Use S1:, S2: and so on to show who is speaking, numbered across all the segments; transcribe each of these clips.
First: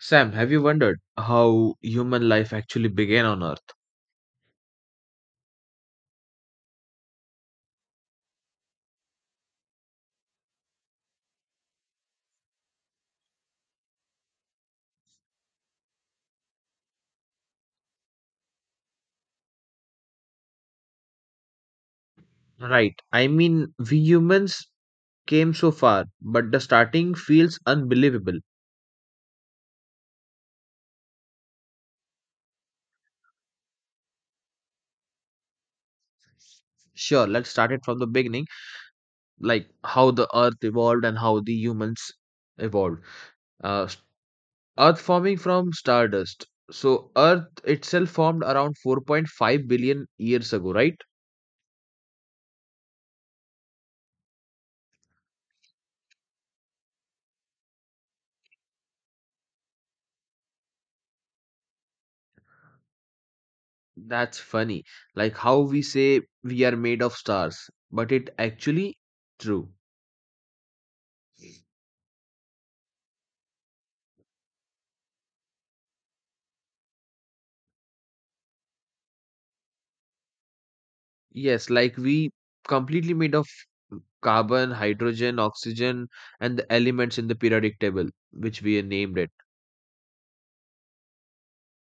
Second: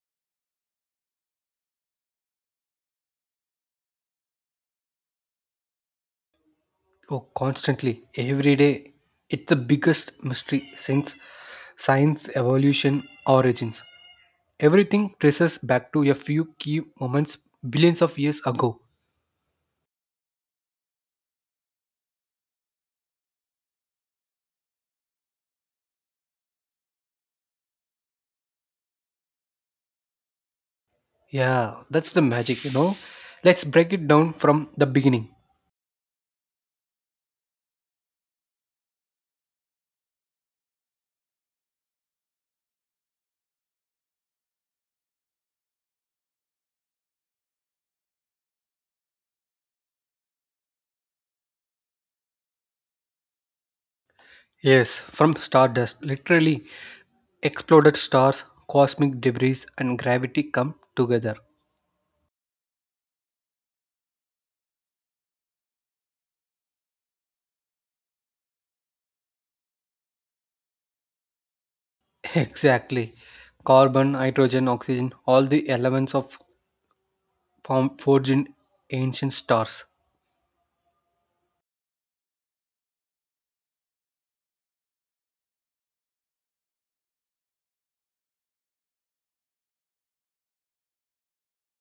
S1: Sam, have you wondered how human life actually began on Earth?
S2: Oh, constantly, every day. It's the biggest mystery since science, evolution, origins. Everything traces back to a few key moments billions of years ago.
S1: Right. I mean, we humans came so far, but the starting feels unbelievable.
S2: Yeah, that's the magic, Let's break it down from the beginning.
S1: Sure, let's start it from the beginning, like how the Earth evolved and how the humans evolved. Uh, s- Earth forming from stardust. So, Earth itself formed around 4.5 billion years ago, right?
S2: Yes, from stardust, literally exploded stars, cosmic debris, and gravity come together.
S1: That's funny. Like how we say we are made of stars, but it actually true.
S2: Exactly. Carbon, hydrogen, oxygen, all the elements of form forged in ancient stars.
S1: Yes, like we completely made of carbon, hydrogen, oxygen, and the elements in the periodic table, which we named it.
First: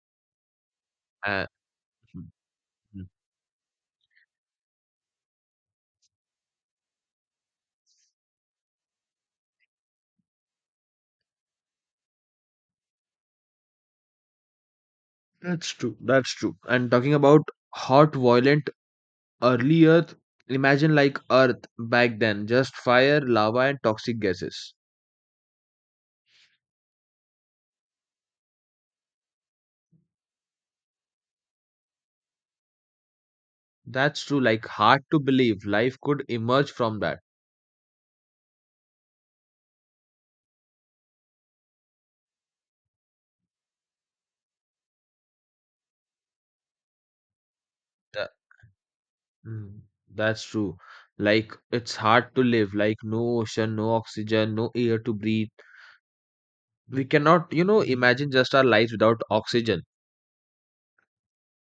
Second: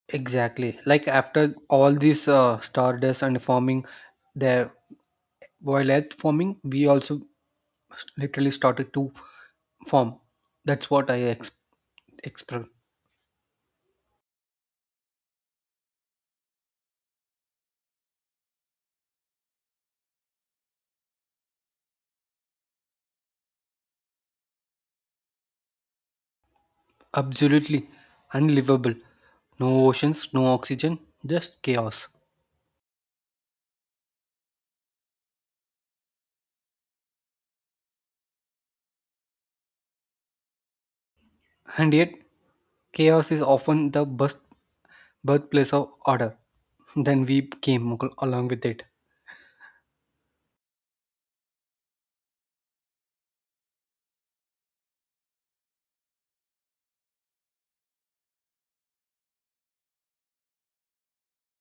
S2: Exactly. Like
S1: Uh,
S2: after all
S1: mm,
S2: these
S1: mm.
S2: stardust and forming their while earth forming, we also literally started to form. That's what I express.
S1: That's true. That's true. And talking about hot, violent, early Earth, imagine like Earth back then, just fire, lava, and toxic gases.
S2: Absolutely unlivable. No oceans, no oxygen, just chaos.
S1: That's true. Like hard to believe life could emerge from that.
S2: And yet, chaos is often the best birthplace of order. Then we came
S1: Tha-
S2: along with it.
S1: mm, that's true. Like it's hard to live. Like no ocean, no oxygen, no air to breathe. We cannot imagine just our lives without oxygen,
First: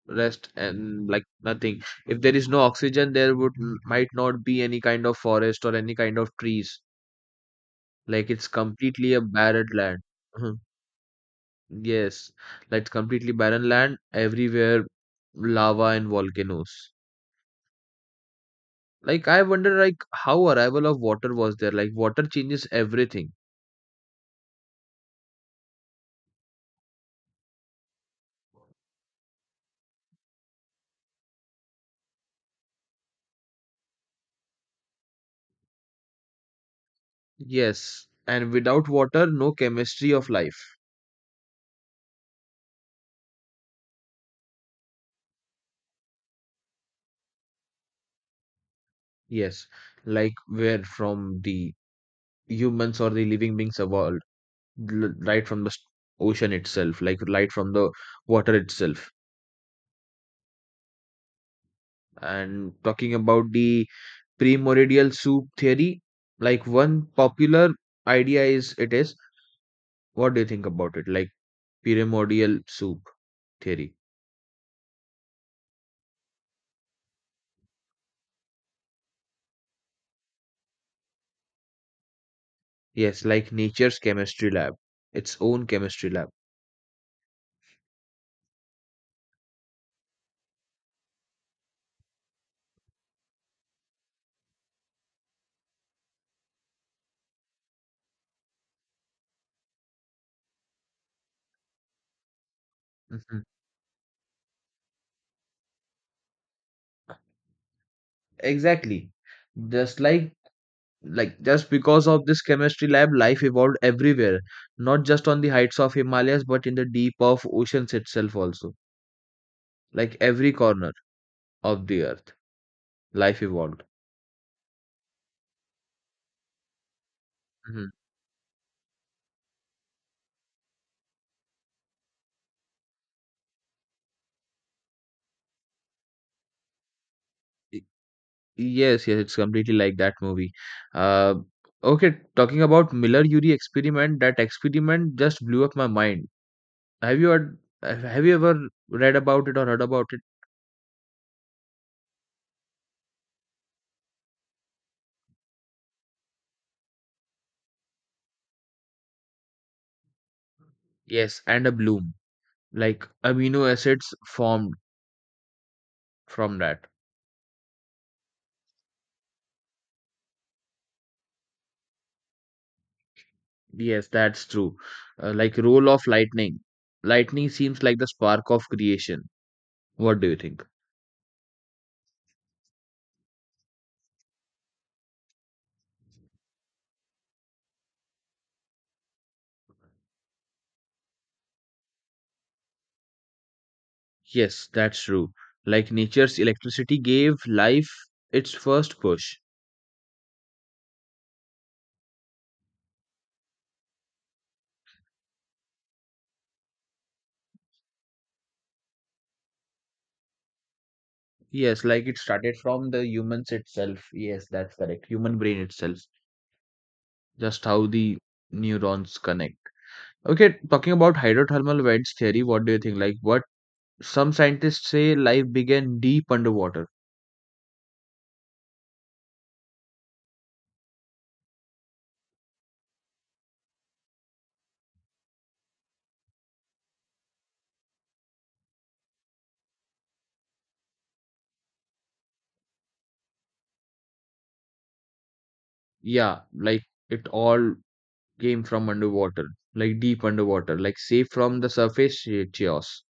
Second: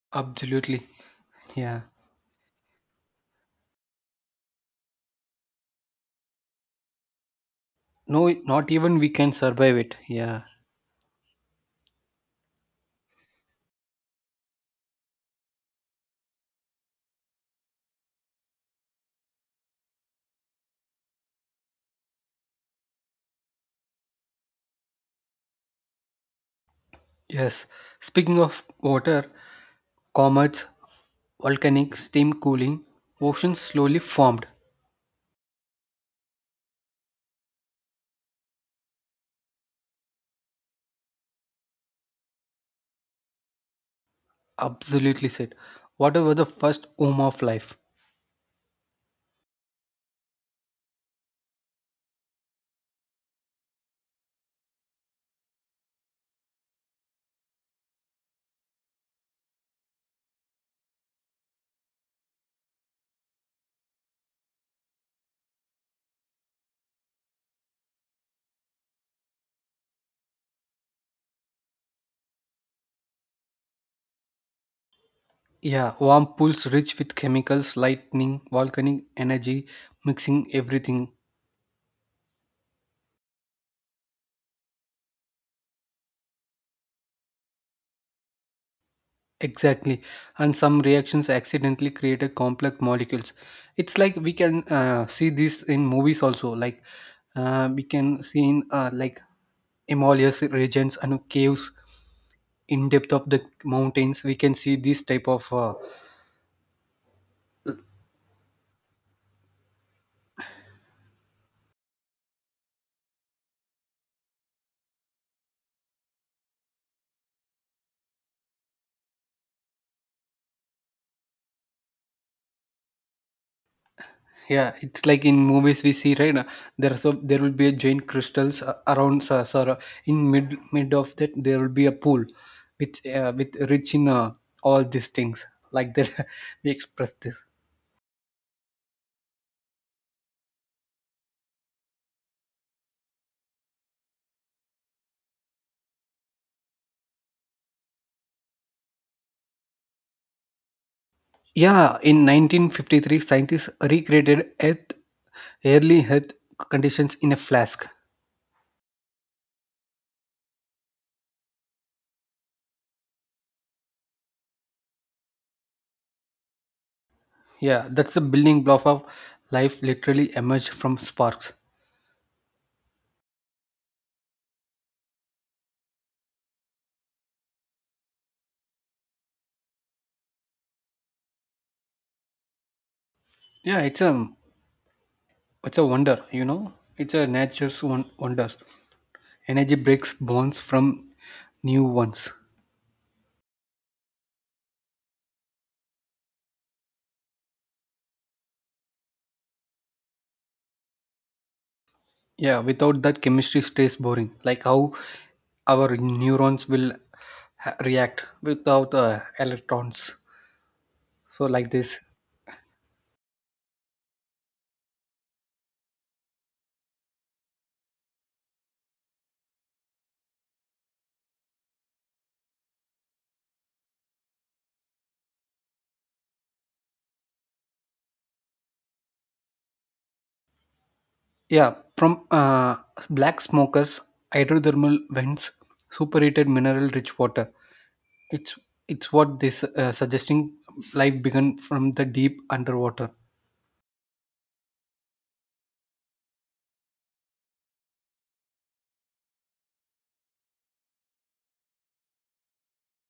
S1: rest,
S2: Absolutely.
S1: and like nothing.
S2: Yeah.
S1: If there is no oxygen, there would might not be any kind of forest or any kind of trees.
S2: No,
S1: Like it's
S2: not even we
S1: completely a
S2: can
S1: barren
S2: survive it.
S1: land.
S2: Yeah.
S1: Mhm. Yes, like completely barren land everywhere, lava and volcanoes. Like I wonder like how arrival of water was there. Like water changes everything.
S2: Yes. Speaking of water, comets, volcanic steam cooling, oceans slowly formed.
S1: Yes, and without water, no chemistry of life.
S2: Absolutely said. Water was the first home of life.
S1: Yes, like where from the humans or the living beings evolved, right from the ocean itself, like right from the water itself. And talking about the primordial soup theory, like one popular idea is it is, what do you think about it? Like primordial soup theory.
S2: Yeah, warm pools rich with chemicals, lightning, volcanic energy, mixing everything.
S1: Yes, like nature's chemistry lab, its own chemistry lab.
S2: Exactly. And some reactions accidentally created complex molecules. It's like we can see this in movies also. Like we can see in like Himalayas regions and caves in depth of
S1: Mhm.
S2: the mountains we can see this type of
S1: Exactly. Just like just because of this chemistry lab, life evolved everywhere, not just on the heights of Himalayas but in the deep of oceans itself also, like every corner of the Earth life evolved.
S2: Yeah, it's like in movies we see, right? There there will be a
S1: Mhm.
S2: giant crystals around us, or Sora. In mid of that, there will be a pool with rich in all these things. Like that, we express this.
S1: Y- yes, yes, it's completely like that movie. uh okay, talking about Miller Urey experiment, that experiment just blew up my mind. Have you heard, have you ever read about it or heard about it?
S2: Yeah, in 1953, scientists recreated Earth early Earth conditions in a flask.
S1: Yes, and a bloom, like amino acids formed from that.
S2: Yeah, that's the building block of life. Literally emerged from sparks.
S1: Yes, that's true. Like role of lightning. Lightning seems like the spark of creation. What do you think?
S2: Yeah, it's a wonder. You know, it's a nature's one wonder. Energy breaks bonds from new ones.
S1: Yes, that's true. Like nature's electricity gave life its first push.
S2: Yeah, without that, chemistry stays boring. Like how our neurons will react without electrons. So, like
S1: Yes,
S2: this.
S1: like it started from the humans itself. Yes, that's correct. Human brain itself. Just how the neurons connect. Okay, talking about hydrothermal vents theory, what do you think? Like what some scientists say, life began deep underwater.
S2: Yeah, from black smokers, hydrothermal vents, superheated mineral rich water. It's it's what this suggesting life began from the deep underwater.
S1: Yeah, like it all came from underwater, like deep underwater, like safe from the surface chaos.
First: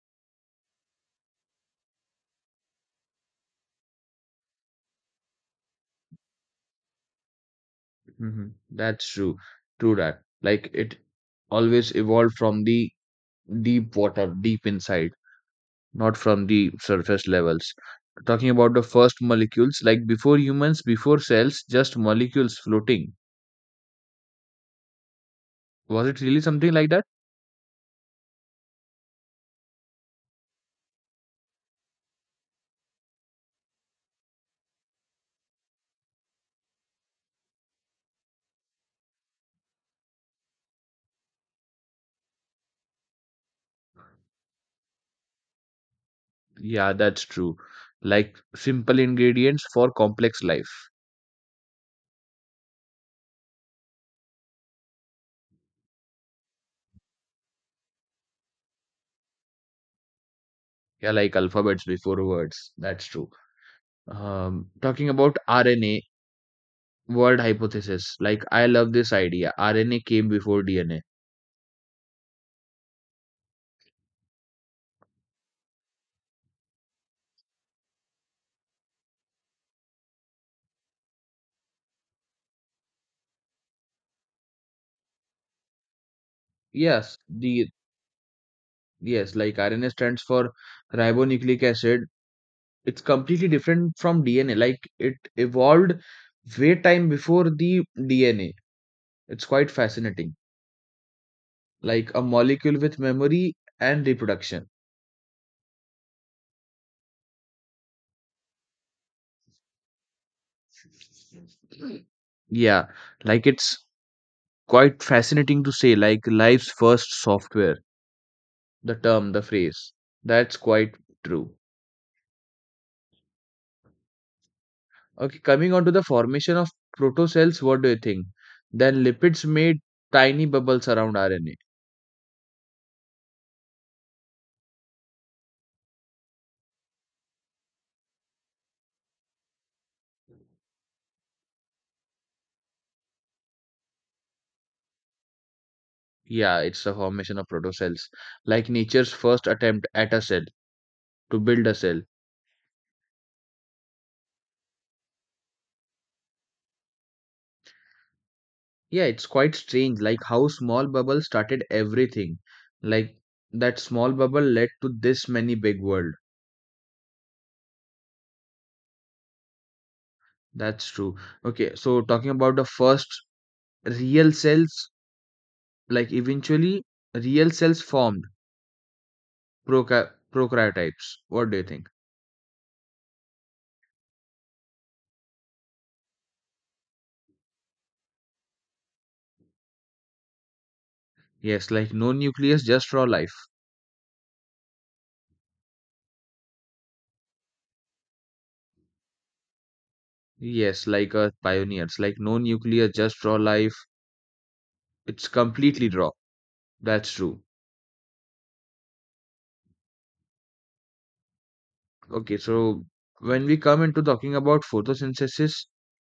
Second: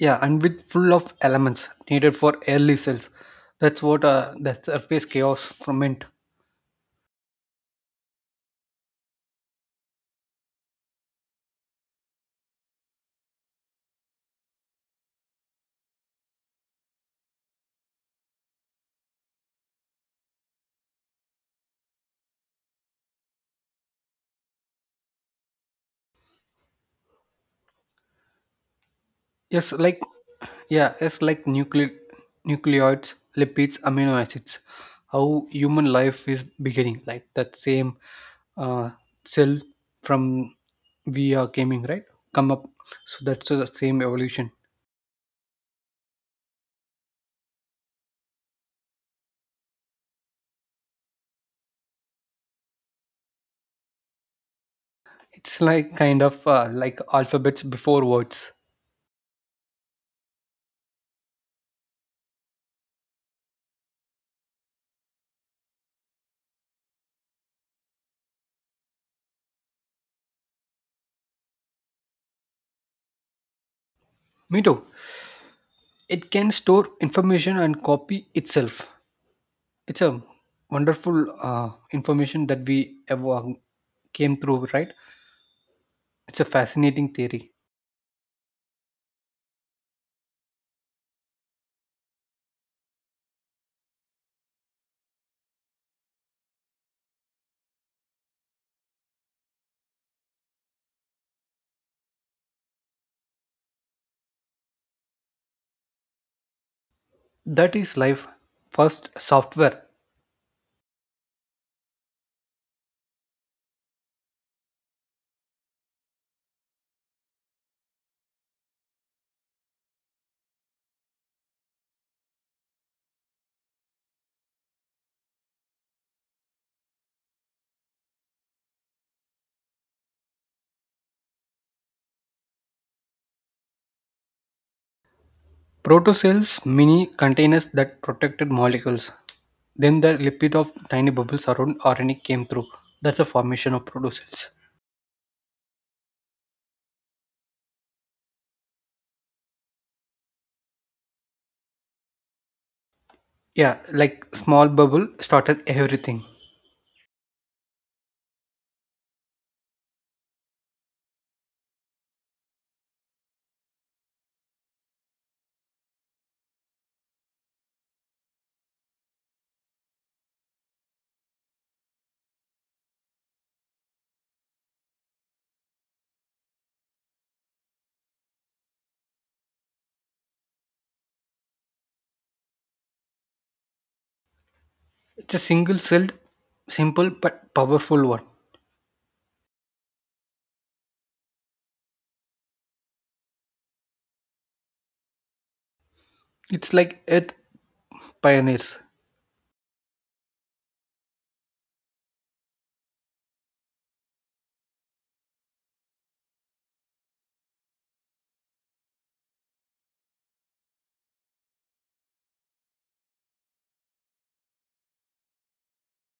S2: Yeah, and with full of elements needed for early cells. That's what the surface chaos from it.
S1: Hmm. That's true. True that. Like it always evolved from the deep water, deep inside, not from the surface levels. Talking about the first molecules, like before humans, before cells, just molecules floating. Was it really something like that?
S2: Yes, like yeah, yes, like nucleoids, lipids, amino acids. How human life is beginning, like that same uh, cell from we are coming, right? Come up, so that's the same evolution.
S1: Yeah, that's true. Like simple ingredients for complex life.
S2: It's like kind of like alphabets before words.
S1: Yeah, like alphabets before words. That's true. Talking about RNA World hypothesis. Like I love this idea. RNA came before DNA.
S2: Me too. It can store information and copy itself. It's a wonderful information that we ever came through, right? It's a fascinating
S1: Yes,
S2: theory.
S1: the yes, like RNA stands for ribonucleic acid. It's completely different from DNA. Like it evolved way time before the DNA. It's quite fascinating. Like a molecule with memory and reproduction.
S2: That is life first software.
S1: Yeah, like it's quite fascinating to say, like life's first software, the term, the phrase. That's quite true. Okay, coming on to the formation of protocells, what do you think? Then lipids made tiny bubbles around RNA.
S2: Protocells, mini containers that protected molecules. Then the lipid of tiny bubbles around RNA came through. That's the formation of protocells.
S1: Yeah, it's the formation of protocells, like nature's first attempt at a cell to build a cell.
S2: Yeah, like small bubble started everything.
S1: Yeah, it's quite strange, like how small bubble started everything. Like that small bubble led to this many big world. That's true. Okay, so talking about the first real cells, like eventually real cells formed, proca prokaryotypes. What do you think?
S2: It's a single celled, simple but powerful one.
S1: Yes, like no nucleus, just raw life.
S2: It's like Earth pioneers.
S1: Yes, like Earth pioneers, like no nucleus, just raw life. It's completely raw. That's true. Okay, so when we come into talking about photosynthesis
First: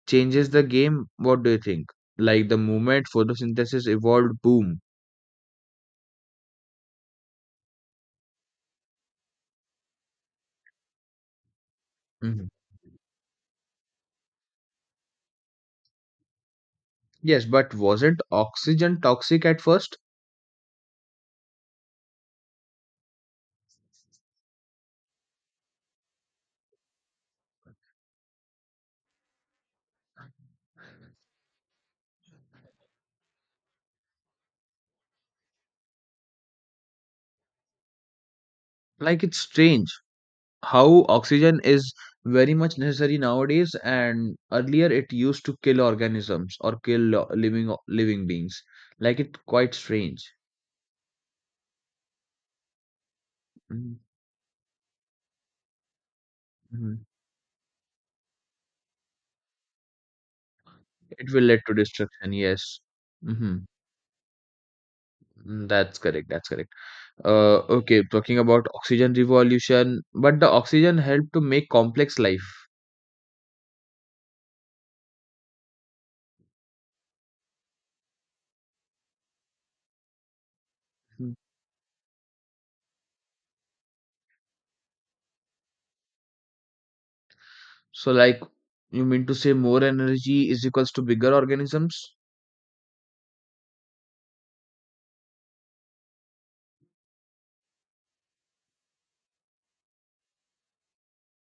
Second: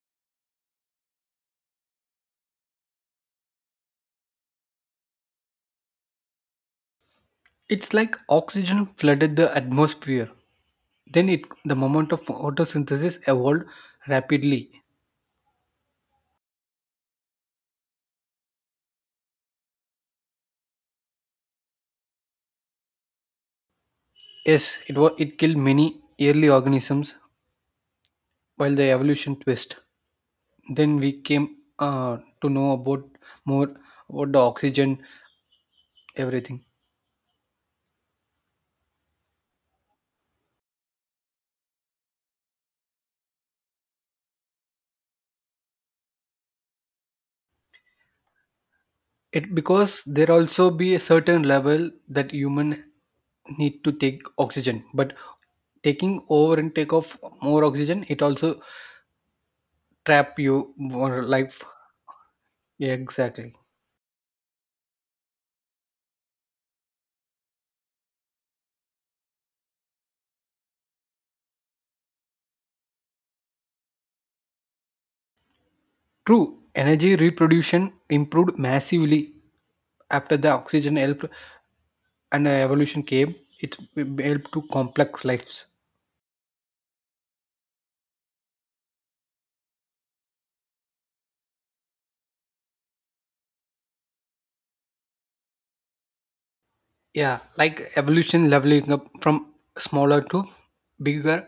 S1: changes the game, what do you think? Like the movement photosynthesis evolved, boom.
S2: It's like oxygen flooded the atmosphere. Then it the moment of
S1: Mhm.
S2: photosynthesis evolved rapidly.
S1: Yes, but wasn't oxygen toxic at first?
S2: Yes, it was it killed many early organisms while the evolution twist then we came to know about more about the oxygen everything
S1: Like it's strange, how oxygen is very much necessary nowadays and earlier it used to kill organisms or kill living living beings. Like it
S2: it
S1: quite
S2: because
S1: strange.
S2: there also be a certain level that human need to
S1: Mhm,
S2: take oxygen but taking over and take
S1: mhm.
S2: off more oxygen it also trap you more
S1: It will lead
S2: life
S1: to destruction, yes.
S2: yeah, exactly
S1: Hmm, that's correct, that's correct. Okay, talking about oxygen revolution, but the oxygen helped to make complex life.
S2: true energy reproduction improved massively after the oxygen helped
S1: Mhm.
S2: and evolution came it helped to complex lives.
S1: So, like, you mean to say more energy is equals to bigger organisms?
S2: Yeah, like evolution leveling up from smaller to bigger.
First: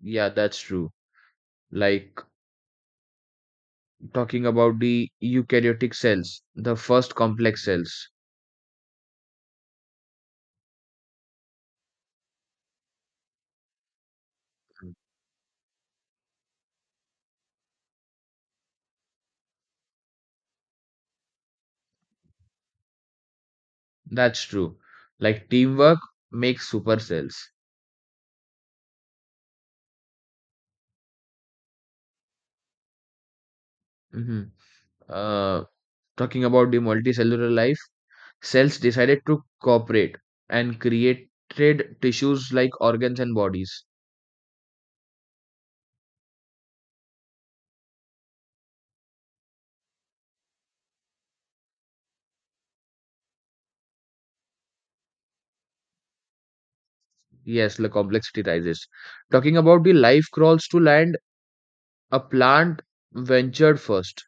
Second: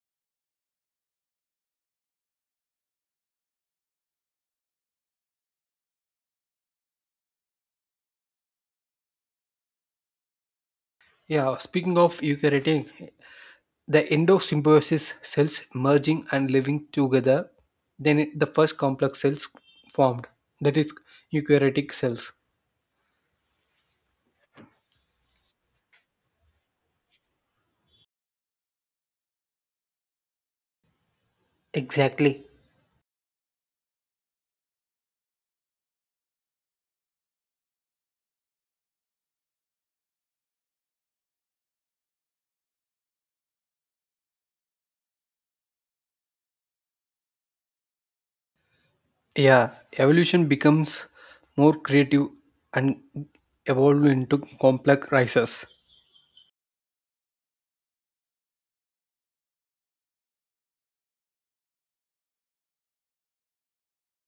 S1: Yeah, that's true. Like talking about the eukaryotic cells, the first complex cells.
S2: Yeah, speaking of eukaryotic, the endosymbiosis cells merging and living together, then the first complex cells formed, that is eukaryotic cells.
S1: That's true. Like teamwork makes super cells.
S2: Exactly.
S1: Mhm. Uh, Talking about the multicellular life, cells decided to cooperate and created tissues like organs and bodies.
S2: Yeah, evolution becomes more creative and evolved into complex races.
S1: Yes, the complexity rises. Talking about the life crawls to land, a plant ventured first.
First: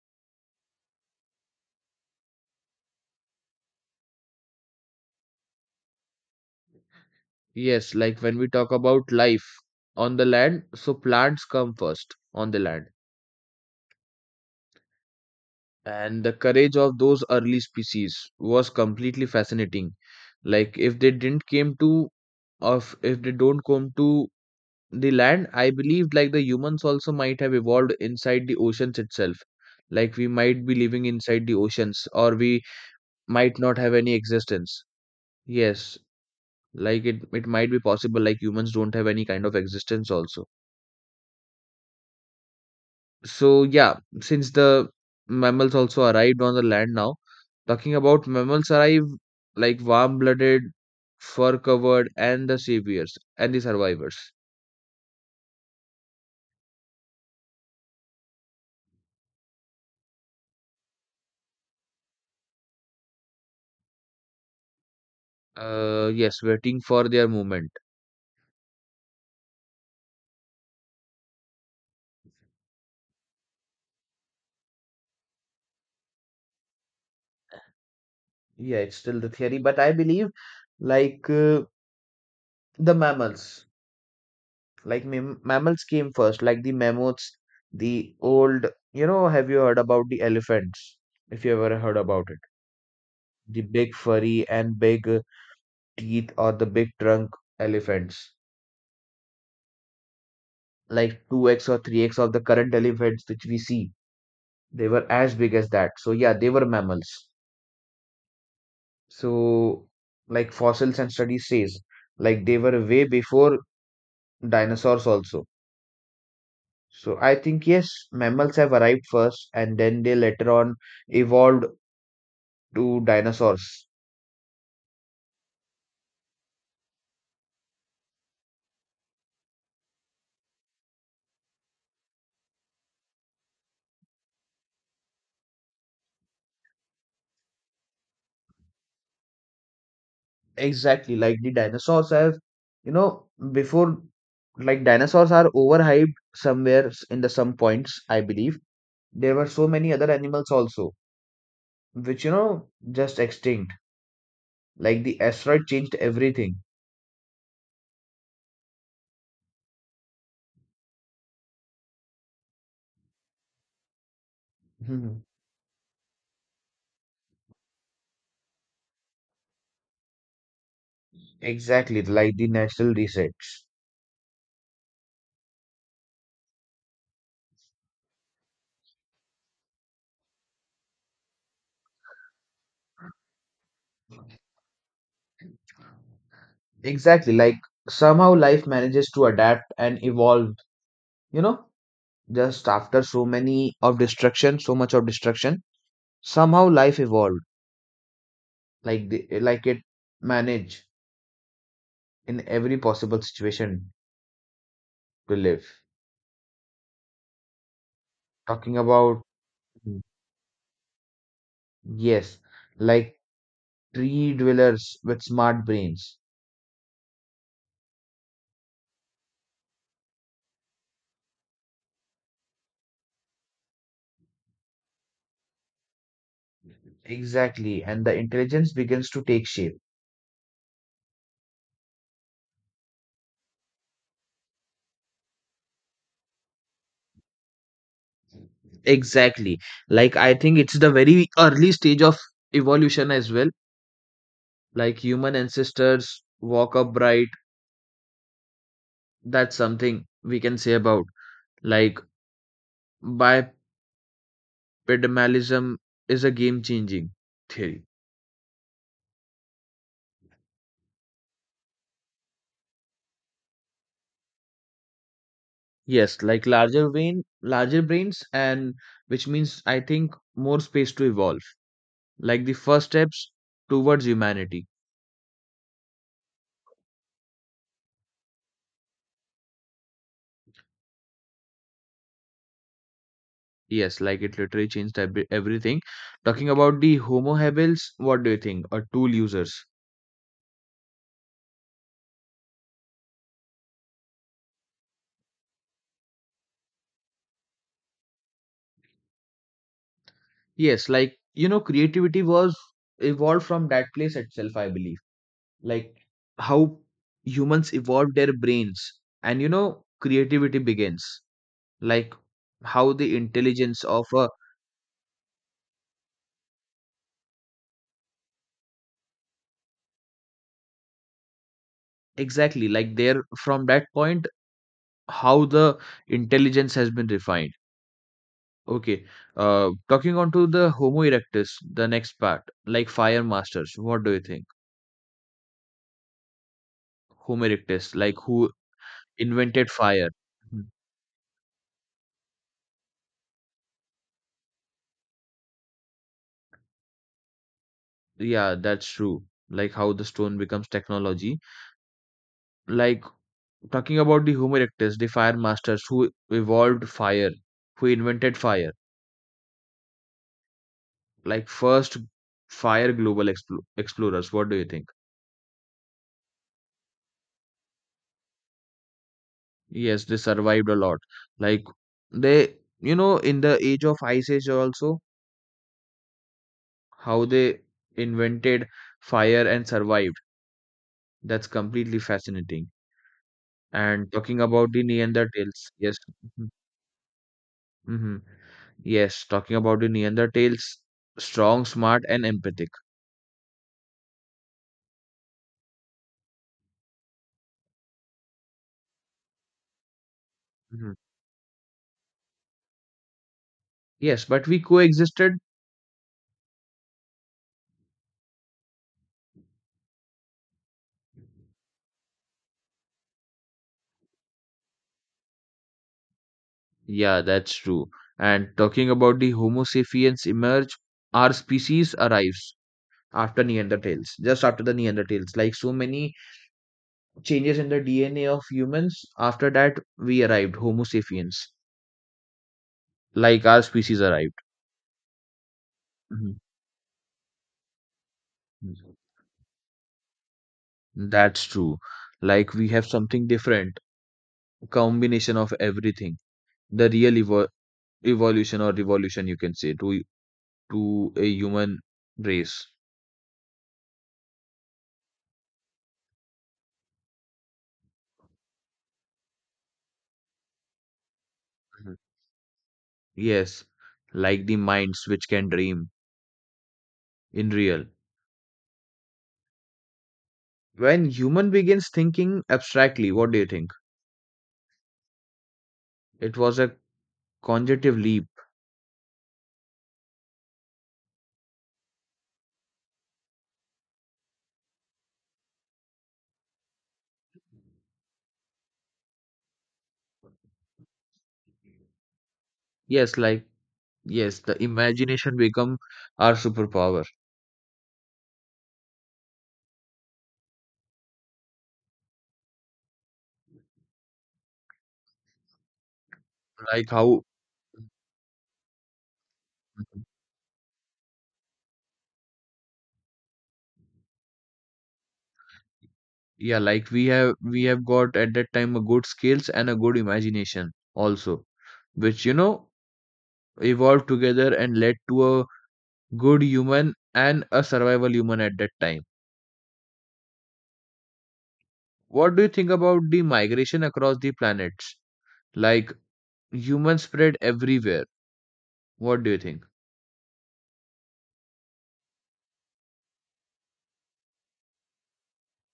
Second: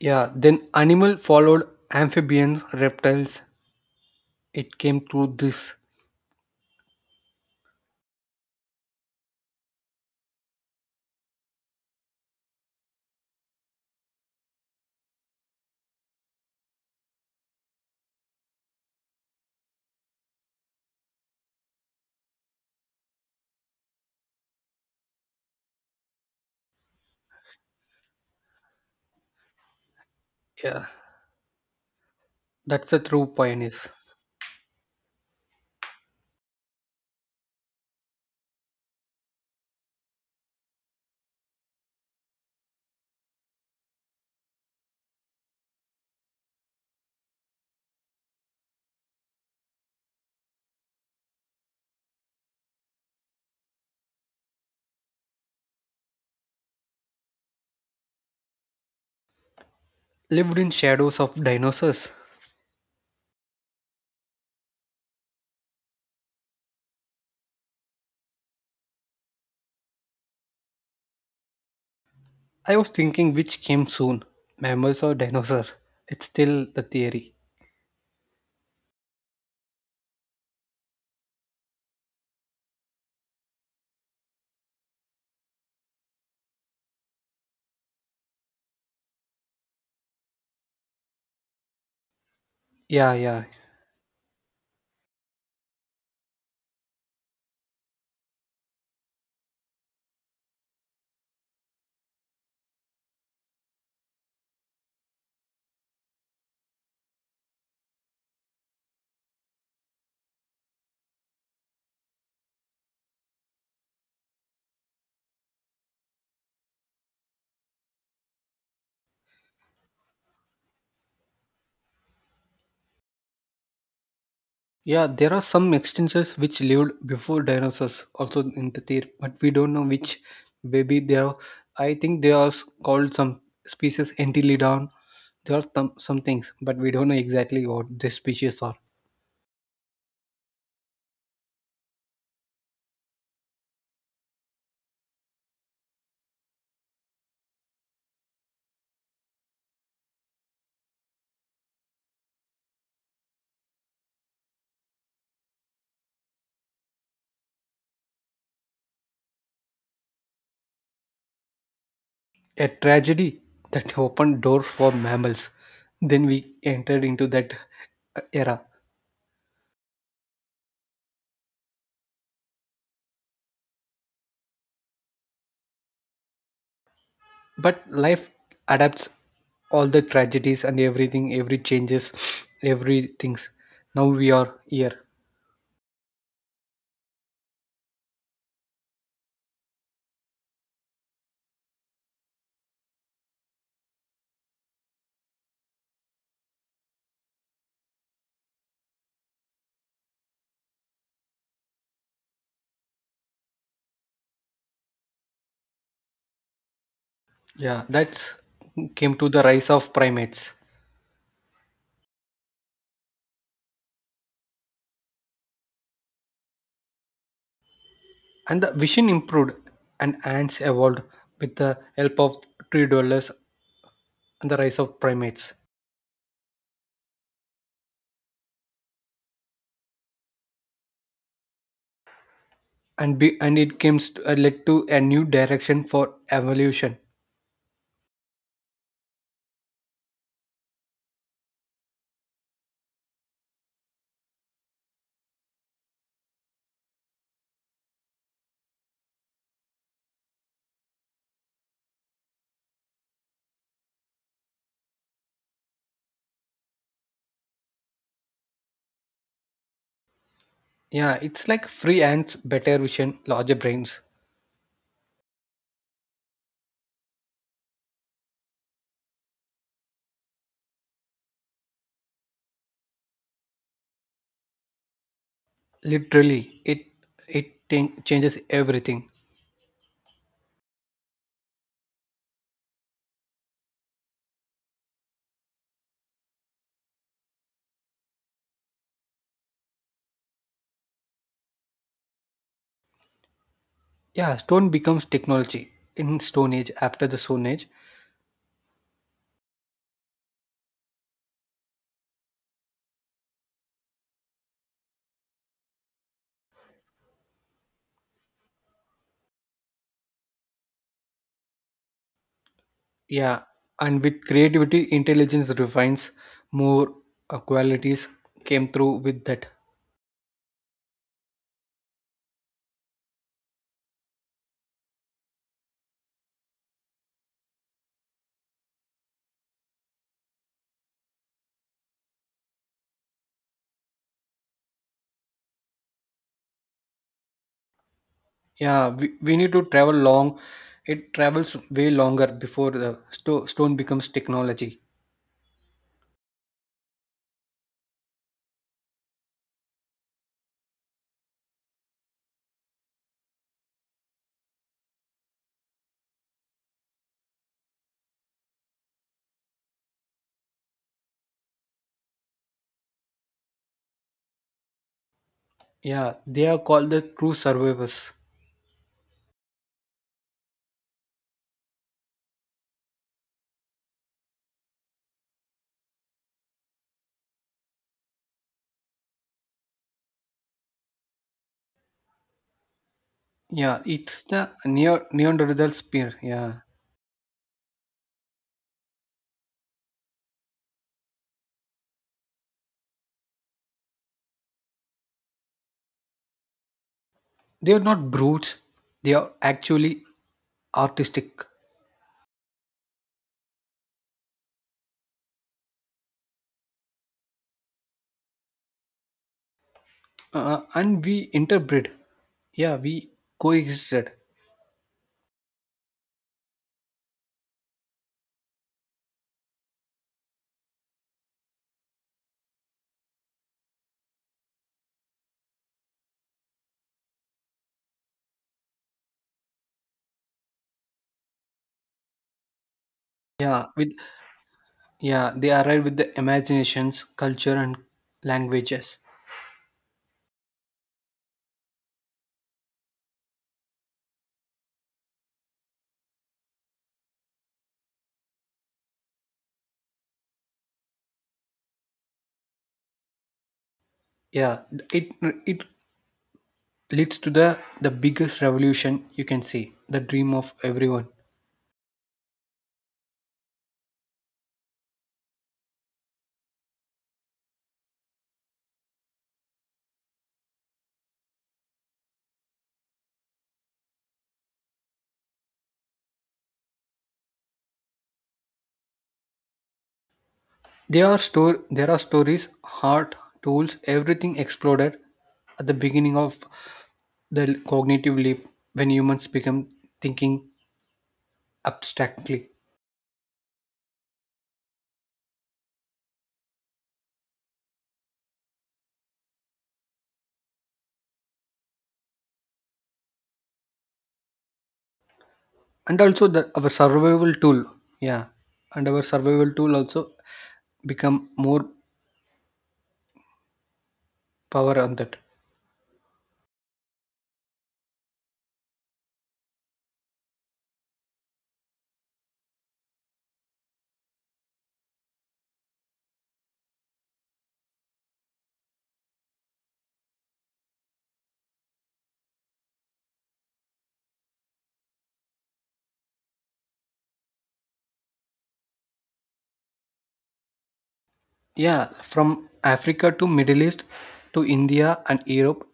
S2: Yeah, then animal followed amphibians, reptiles. It came through this.
S1: Yes, like when we talk about life on the land, so plants come first on the land. And the courage of those early species was completely fascinating. Like if they don't come to the land, I believe like the humans also might have evolved inside the oceans itself. Like we might be
S2: Yeah.
S1: living inside the oceans, or we
S2: That's the true
S1: might not
S2: pioneers.
S1: have any existence. Yes, like it might be possible, like humans don't have any kind of existence also. So yeah, since the mammals also arrived on the land now, talking about mammals arrive, like warm-blooded, fur-covered, and the saviors and the survivors.
S2: Lived in shadows of dinosaurs.
S1: Yes, waiting for their movement.
S2: I was thinking which came soon, mammals or dinosaurs. It's still the theory.
S1: Yeah, it's still the theory, but I believe like the mammals, like mammals came first, like the mammoths, the old. You know, have you heard about the elephants? If you ever heard about it,
S2: Yeah, yeah.
S1: the big furry and big teeth or the big trunk elephants, like 2x or 3x of the current elephants which we see. They were as big as that. So yeah, they were mammals. So like fossils and studies says, like they were way before dinosaurs also. So I think yes, mammals have arrived first and then they later on evolved to dinosaurs.
S2: Yeah, there are some extinctions which lived before dinosaurs also in the theory, but we don't know which baby they are. I think they are called some species Entilodon. There are some things, but we don't know exactly what the species are.
S1: Exactly, like the dinosaurs have, you know, before, like dinosaurs are overhyped somewhere in the some points, I believe there were so many other animals also which just extinct, like the asteroid changed everything.
S2: A tragedy that opened door for
S1: Mhm.
S2: mammals. Then we entered into that era.
S1: Exactly, like the natural resets.
S2: But life adapts all the tragedies and everything every changes every things. Now we are here
S1: Exactly, like somehow life manages to adapt and evolve, you know just after so many of destruction, so much of destruction, somehow life evolved. Like it managed in every possible situation to live.
S2: yeah that's
S1: Talking
S2: came
S1: about,
S2: to the rise of primates
S1: yes, like tree dwellers with smart brains.
S2: and the vision improved and ants evolved with the help of tree dwellers and the rise of primates
S1: Exactly, and the intelligence begins to take shape.
S2: and be, and it came led to a new direction for evolution
S1: Exactly. Like, I think it's the very early stage of evolution as well. Like, human ancestors walk upright. That's something we can say about. Like, bipedalism is a game changing theory.
S2: yeah it's like free ants better vision larger brains
S1: Yes, like larger brain, larger brains, and which means I think more space to evolve. Like the first steps towards humanity.
S2: literally it changes everything.
S1: Yes, like it literally changed everything. Talking about the Homo habils, what do you think? Or tool users?
S2: Yeah, stone becomes technology in Stone Age after the Stone Age.
S1: Yes, like creativity was evolved from that place itself, I believe. Like how humans evolved their brains, and creativity begins. Like how the
S2: Yeah,
S1: intelligence
S2: and
S1: of
S2: with
S1: a
S2: creativity, intelligence refines more qualities came through with that.
S1: exactly, like there from that point, how the intelligence has been refined. Okay. Talking on to the Homo erectus, the next part, like fire masters. What do you think? Homo erectus, like who
S2: Yeah, we need to
S1: invented
S2: travel
S1: fire?
S2: long.
S1: Mm,
S2: It travels way longer before the stone becomes technology.
S1: Yeah, that's true. Like how the stone becomes technology. Like talking about the Homo erectus, the fire masters who evolved fire, who invented fire, like first fire global explorers. What do you think?
S2: Yeah, they are called the true survivors.
S1: Yes, they survived a lot. Like they, in the age of Ice Age also. How they invented fire and survived. That's completely fascinating.
S2: Yeah,
S1: And
S2: it's
S1: talking
S2: the
S1: about the
S2: Neanderthal
S1: Neanderthals, yes,
S2: spear.
S1: mhm,
S2: Yeah,
S1: mhm. Yes, talking about the Neanderthals, strong, smart, and empathic.
S2: they are not brutes. They are actually
S1: Mhm.
S2: artistic.
S1: Yes, but we coexisted.
S2: And we interbred yeah we coexisted
S1: Yeah, that's true. And talking about the Homo sapiens emerge, our species arrives after Neanderthals, just after the Neanderthals. Like so many changes in the DNA of humans, after that we arrived, Homo sapiens. Like our
S2: yeah with
S1: species arrived.
S2: yeah they arrived with the
S1: Mhm.
S2: imaginations culture and languages
S1: That's true. Like we have something different, combination of everything. The real evolution or revolution, you can say, to a human race.
S2: yeah it it leads to the biggest revolution you can see the dream of everyone
S1: Mhm. Yes, like the minds which can dream in real. When human begins thinking abstractly, what do you think? It was a cognitive leap.
S2: there are stories heart tools everything exploded at the beginning of the cognitive leap when humans become thinking abstractly
S1: Yes, like, yes, the imagination become our superpower.
S2: and also the our
S1: Like how
S2: survival tool yeah and our survival tool also become more power on that
S1: Yeah, like we have got at that time a good skills and a good imagination also, which evolved together and led to a good human and a survival human at that time. What do you think about the migration across the planets? Like humans spread everywhere. What do you think?
S2: yeah from Africa to Middle East to India and Europe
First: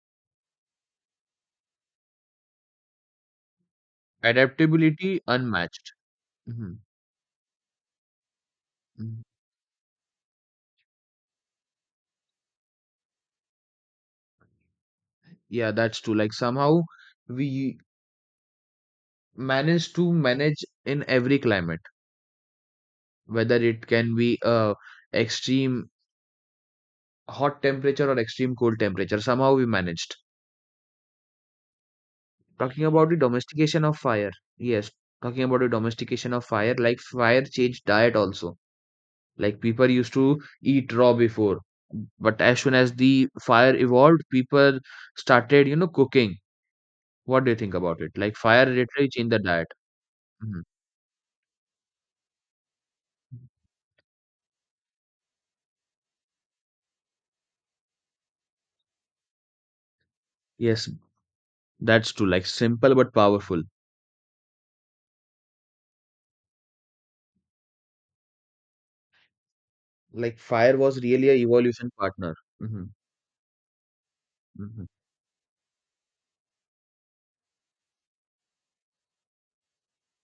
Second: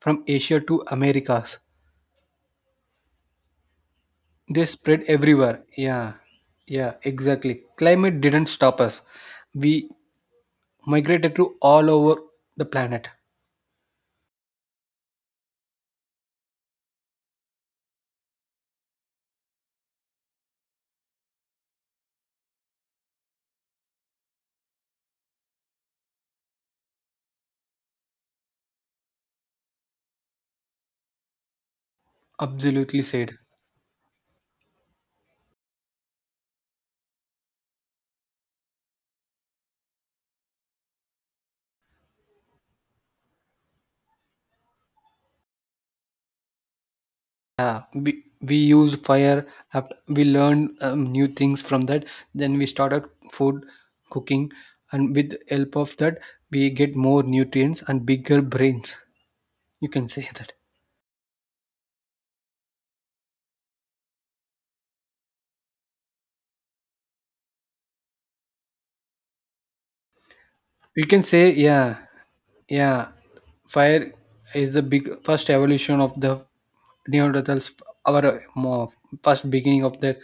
S2: from Asia to Americas they spread
S1: Adaptability
S2: everywhere
S1: unmatched.
S2: yeah
S1: Mhm,
S2: yeah exactly climate didn't stop us
S1: mhm.
S2: we migrated to all over the planet.
S1: Yeah, that's true. Like somehow we manage to manage in every climate, whether it can be a extreme hot temperature or extreme cold temperature. Somehow we managed. Talking
S2: Absolutely
S1: about the
S2: said.
S1: domestication of fire. Yes, talking about the domestication of fire, like fire changed diet also. Like people used to eat raw before, but as soon as the fire evolved, people started, cooking. What do you think
S2: Yeah,
S1: about it? Like
S2: we
S1: fire
S2: use
S1: literally changed the
S2: fire.
S1: diet.
S2: We
S1: Mhm.
S2: learned new things from that. Then we started food cooking, and with help of that, we get more nutrients and bigger brains. You can say that.
S1: Yes, that's true. Like simple but powerful. Like fire was
S2: You can
S1: really a
S2: say
S1: evolution
S2: yeah,
S1: partner. Hmm.
S2: yeah. Fire is the
S1: Hmm.
S2: big first evolution of the Neanderthals. Our first beginning of their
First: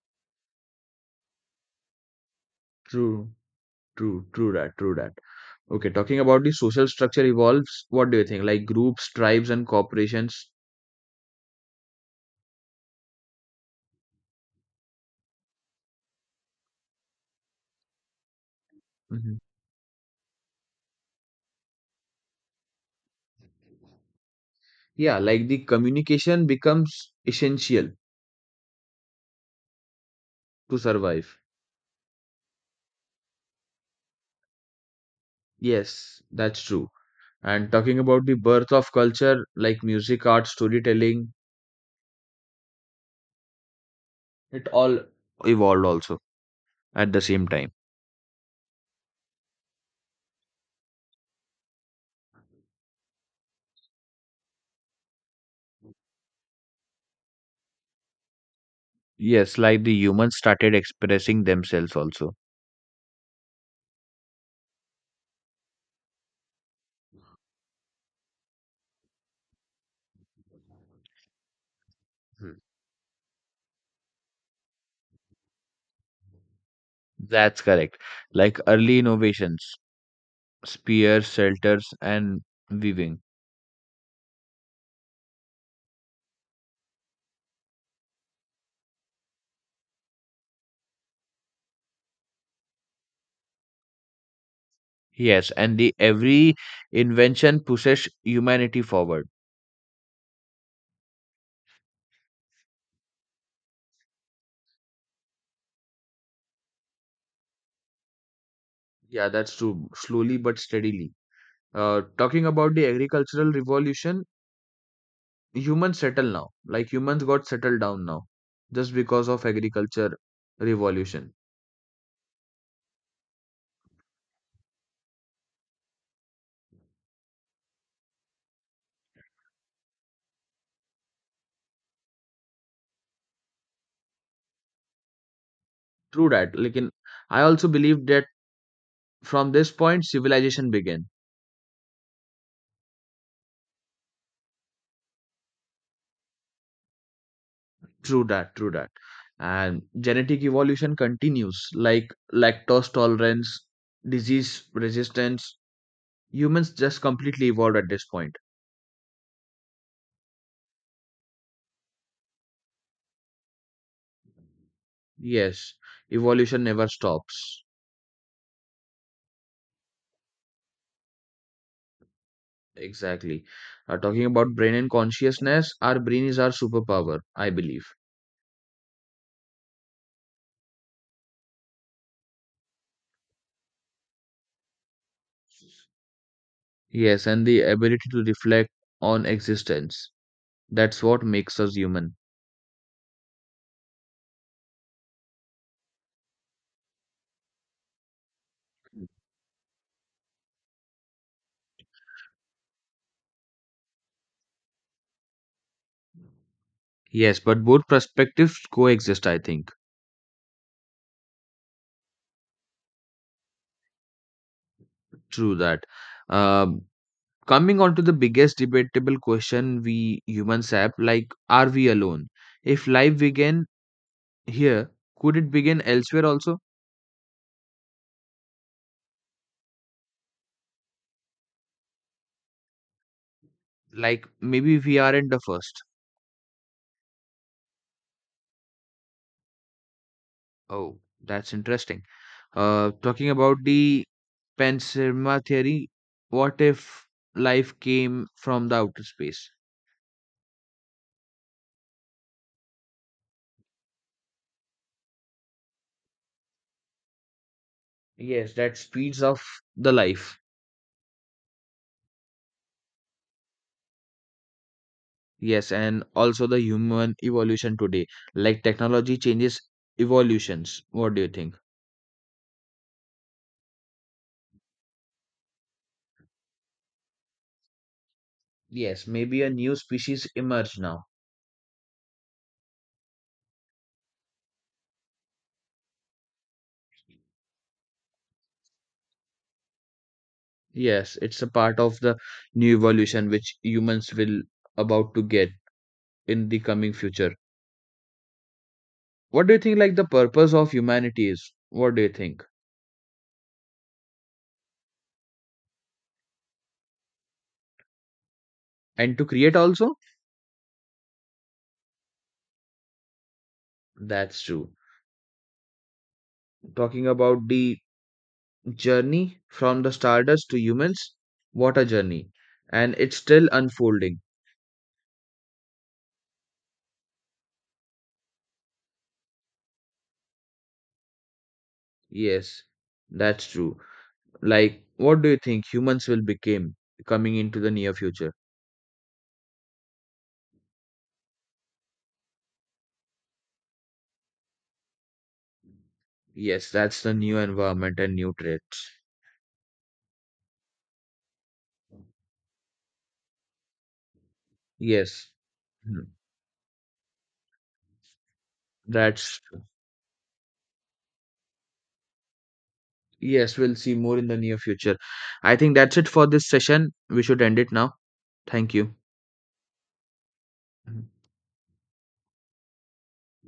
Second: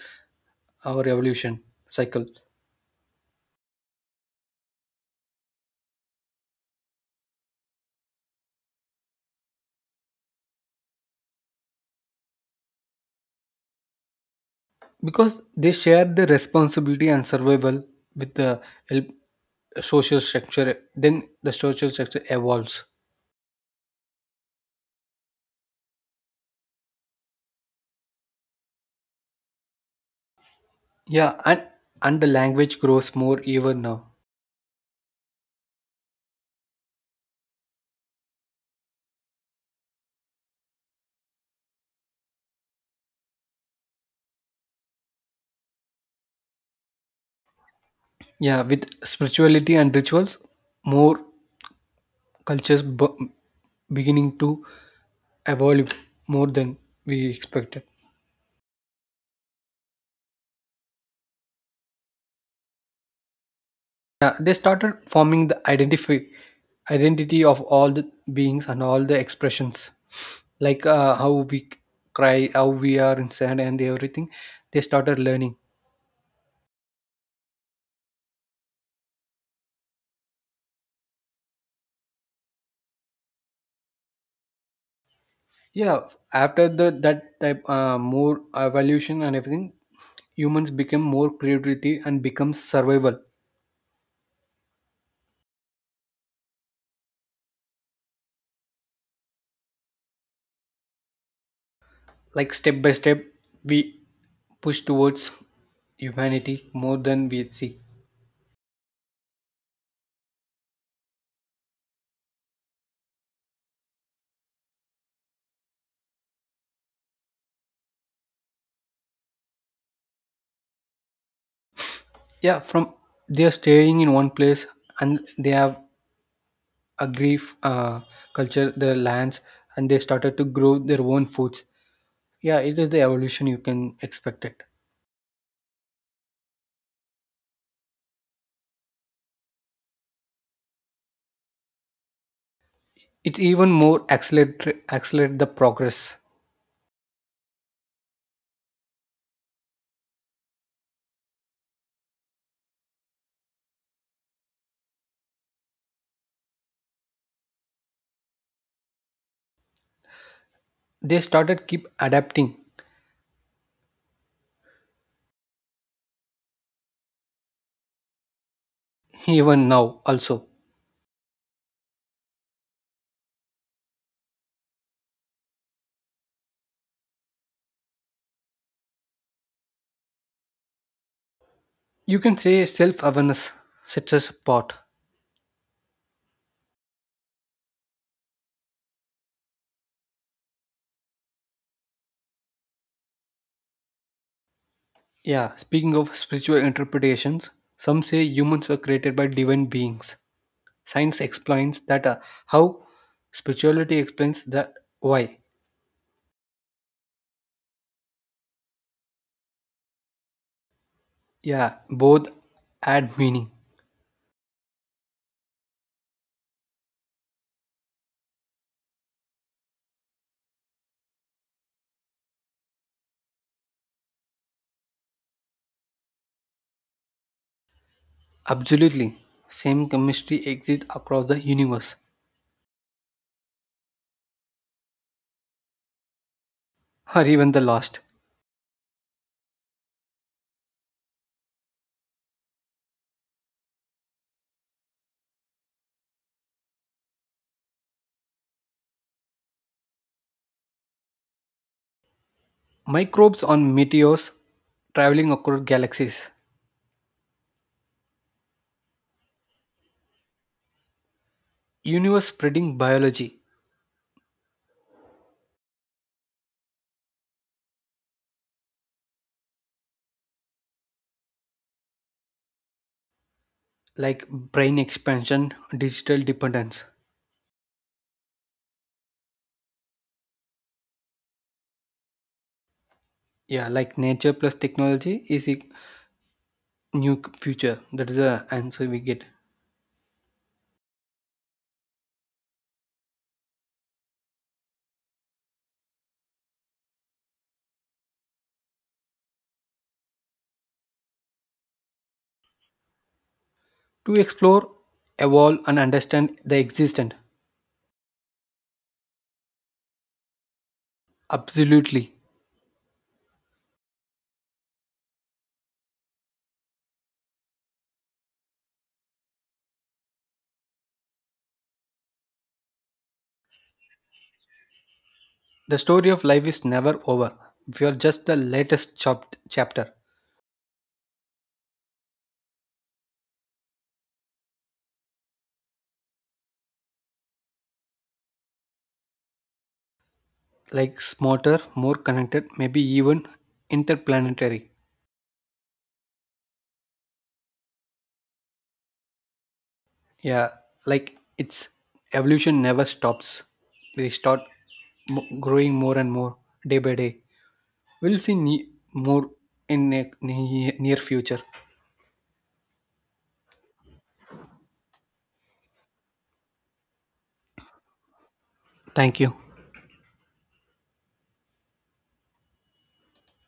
S2: our evolution cycle
S1: True. True, true that, true that. Okay, talking about the social structure evolves, what do you think? Like groups, tribes, and corporations?
S2: because they share the responsibility and survival with the help
S1: Mhm.
S2: social structure then the social structure evolves
S1: Yeah, like the communication becomes essential to survive.
S2: yeah and the language grows more even now
S1: Yes, that's true. And talking about the birth of culture, like music, art, storytelling, it all evolved also at the same time.
S2: yeah with spirituality and rituals more cultures beginning to evolve more than we expected
S1: Yes, like the humans started expressing themselves also.
S2: yeah, they started forming the identify identity of all the beings and all the expressions like how we cry
S1: Mhm.
S2: how we are inside and everything they started learning.
S1: That's correct. Like early innovations, spears, shelters, and weaving.
S2: Yeah, after the that type more evolution and everything, humans become more creativity and becomes survival.
S1: Yes, and the every invention pushes humanity forward.
S2: Like step by step, we push towards humanity more than we see.
S1: Yeah, that's true. Slowly but steadily. Talking about the agricultural revolution, humans settle now. Like humans got settled down now, just because of agriculture revolution.
S2: Yeah, from they are staying in one place and they have a grief culture, their lands, and they started to grow their own foods. Yeah, it is the evolution you can expect it.
S1: True that. I also believe that from this point civilization began.
S2: It even more accelerate the progress.
S1: True that. True that. And genetic evolution continues, like lactose tolerance, disease resistance. Humans just completely evolved at this point.
S2: They started keep adapting
S1: Yes, evolution never stops.
S2: even now also
S1: Exactly. Talking about brain and consciousness, our brain is our superpower, I believe.
S2: you can say self-awareness sets us apart
S1: Yes, and the ability to reflect on existence. That's what makes us human.
S2: yeah speaking of spiritual interpretations some say humans were created by divine beings science explains that how spirituality explains that why
S1: Yes, but both perspectives coexist, I think.
S2: yeah both add meaning
S1: True that. Um, Coming on to the biggest debatable question we humans have, like, are we alone? If life began here, could it begin elsewhere also?
S2: absolutely same chemistry exists across the universe
S1: Like, maybe we aren't the first.
S2: or even the lost
S1: Oh, that's interesting. Talking about the panspermia theory, what if life came from the outer space?
S2: microbes on meteors traveling across galaxies
S1: Yes, that speeds up the life.
S2: universe spreading biology
S1: Yes, and also the human evolution today. Like technology changes evolutions. What do you think?
S2: like brain expansion, digital dependence.
S1: Yes, maybe a new species emerge now.
S2: Yeah, like nature plus technology is a new future. That is the answer we get.
S1: Yes, it's a part of the new evolution which humans will about to get in the coming future. What do you think, like, the purpose of humanity is? What do you think?
S2: To explore, evolve, and understand the existent.
S1: And to create also?
S2: Absolutely.
S1: That's true. Talking about the journey from the stardust to humans, what a journey. And it's still unfolding.
S2: The story of life is never over. We are just the latest chapter.
S1: Yes, that's true. Like, what do you think humans will become coming into the near future?
S2: Like smarter, more connected, maybe even interplanetary.
S1: Yes, that's the new environment and new traits.
S2: Yeah, like its evolution never stops. We start
S1: Yes,
S2: growing more
S1: Hmm.
S2: and more day by day. We'll see more
S1: That's true.
S2: in near future.
S1: Yes, we'll see more in the near future. I think that's it for this session. We should end it now. Thank you.
S2: Thank you.
S1: Mhm.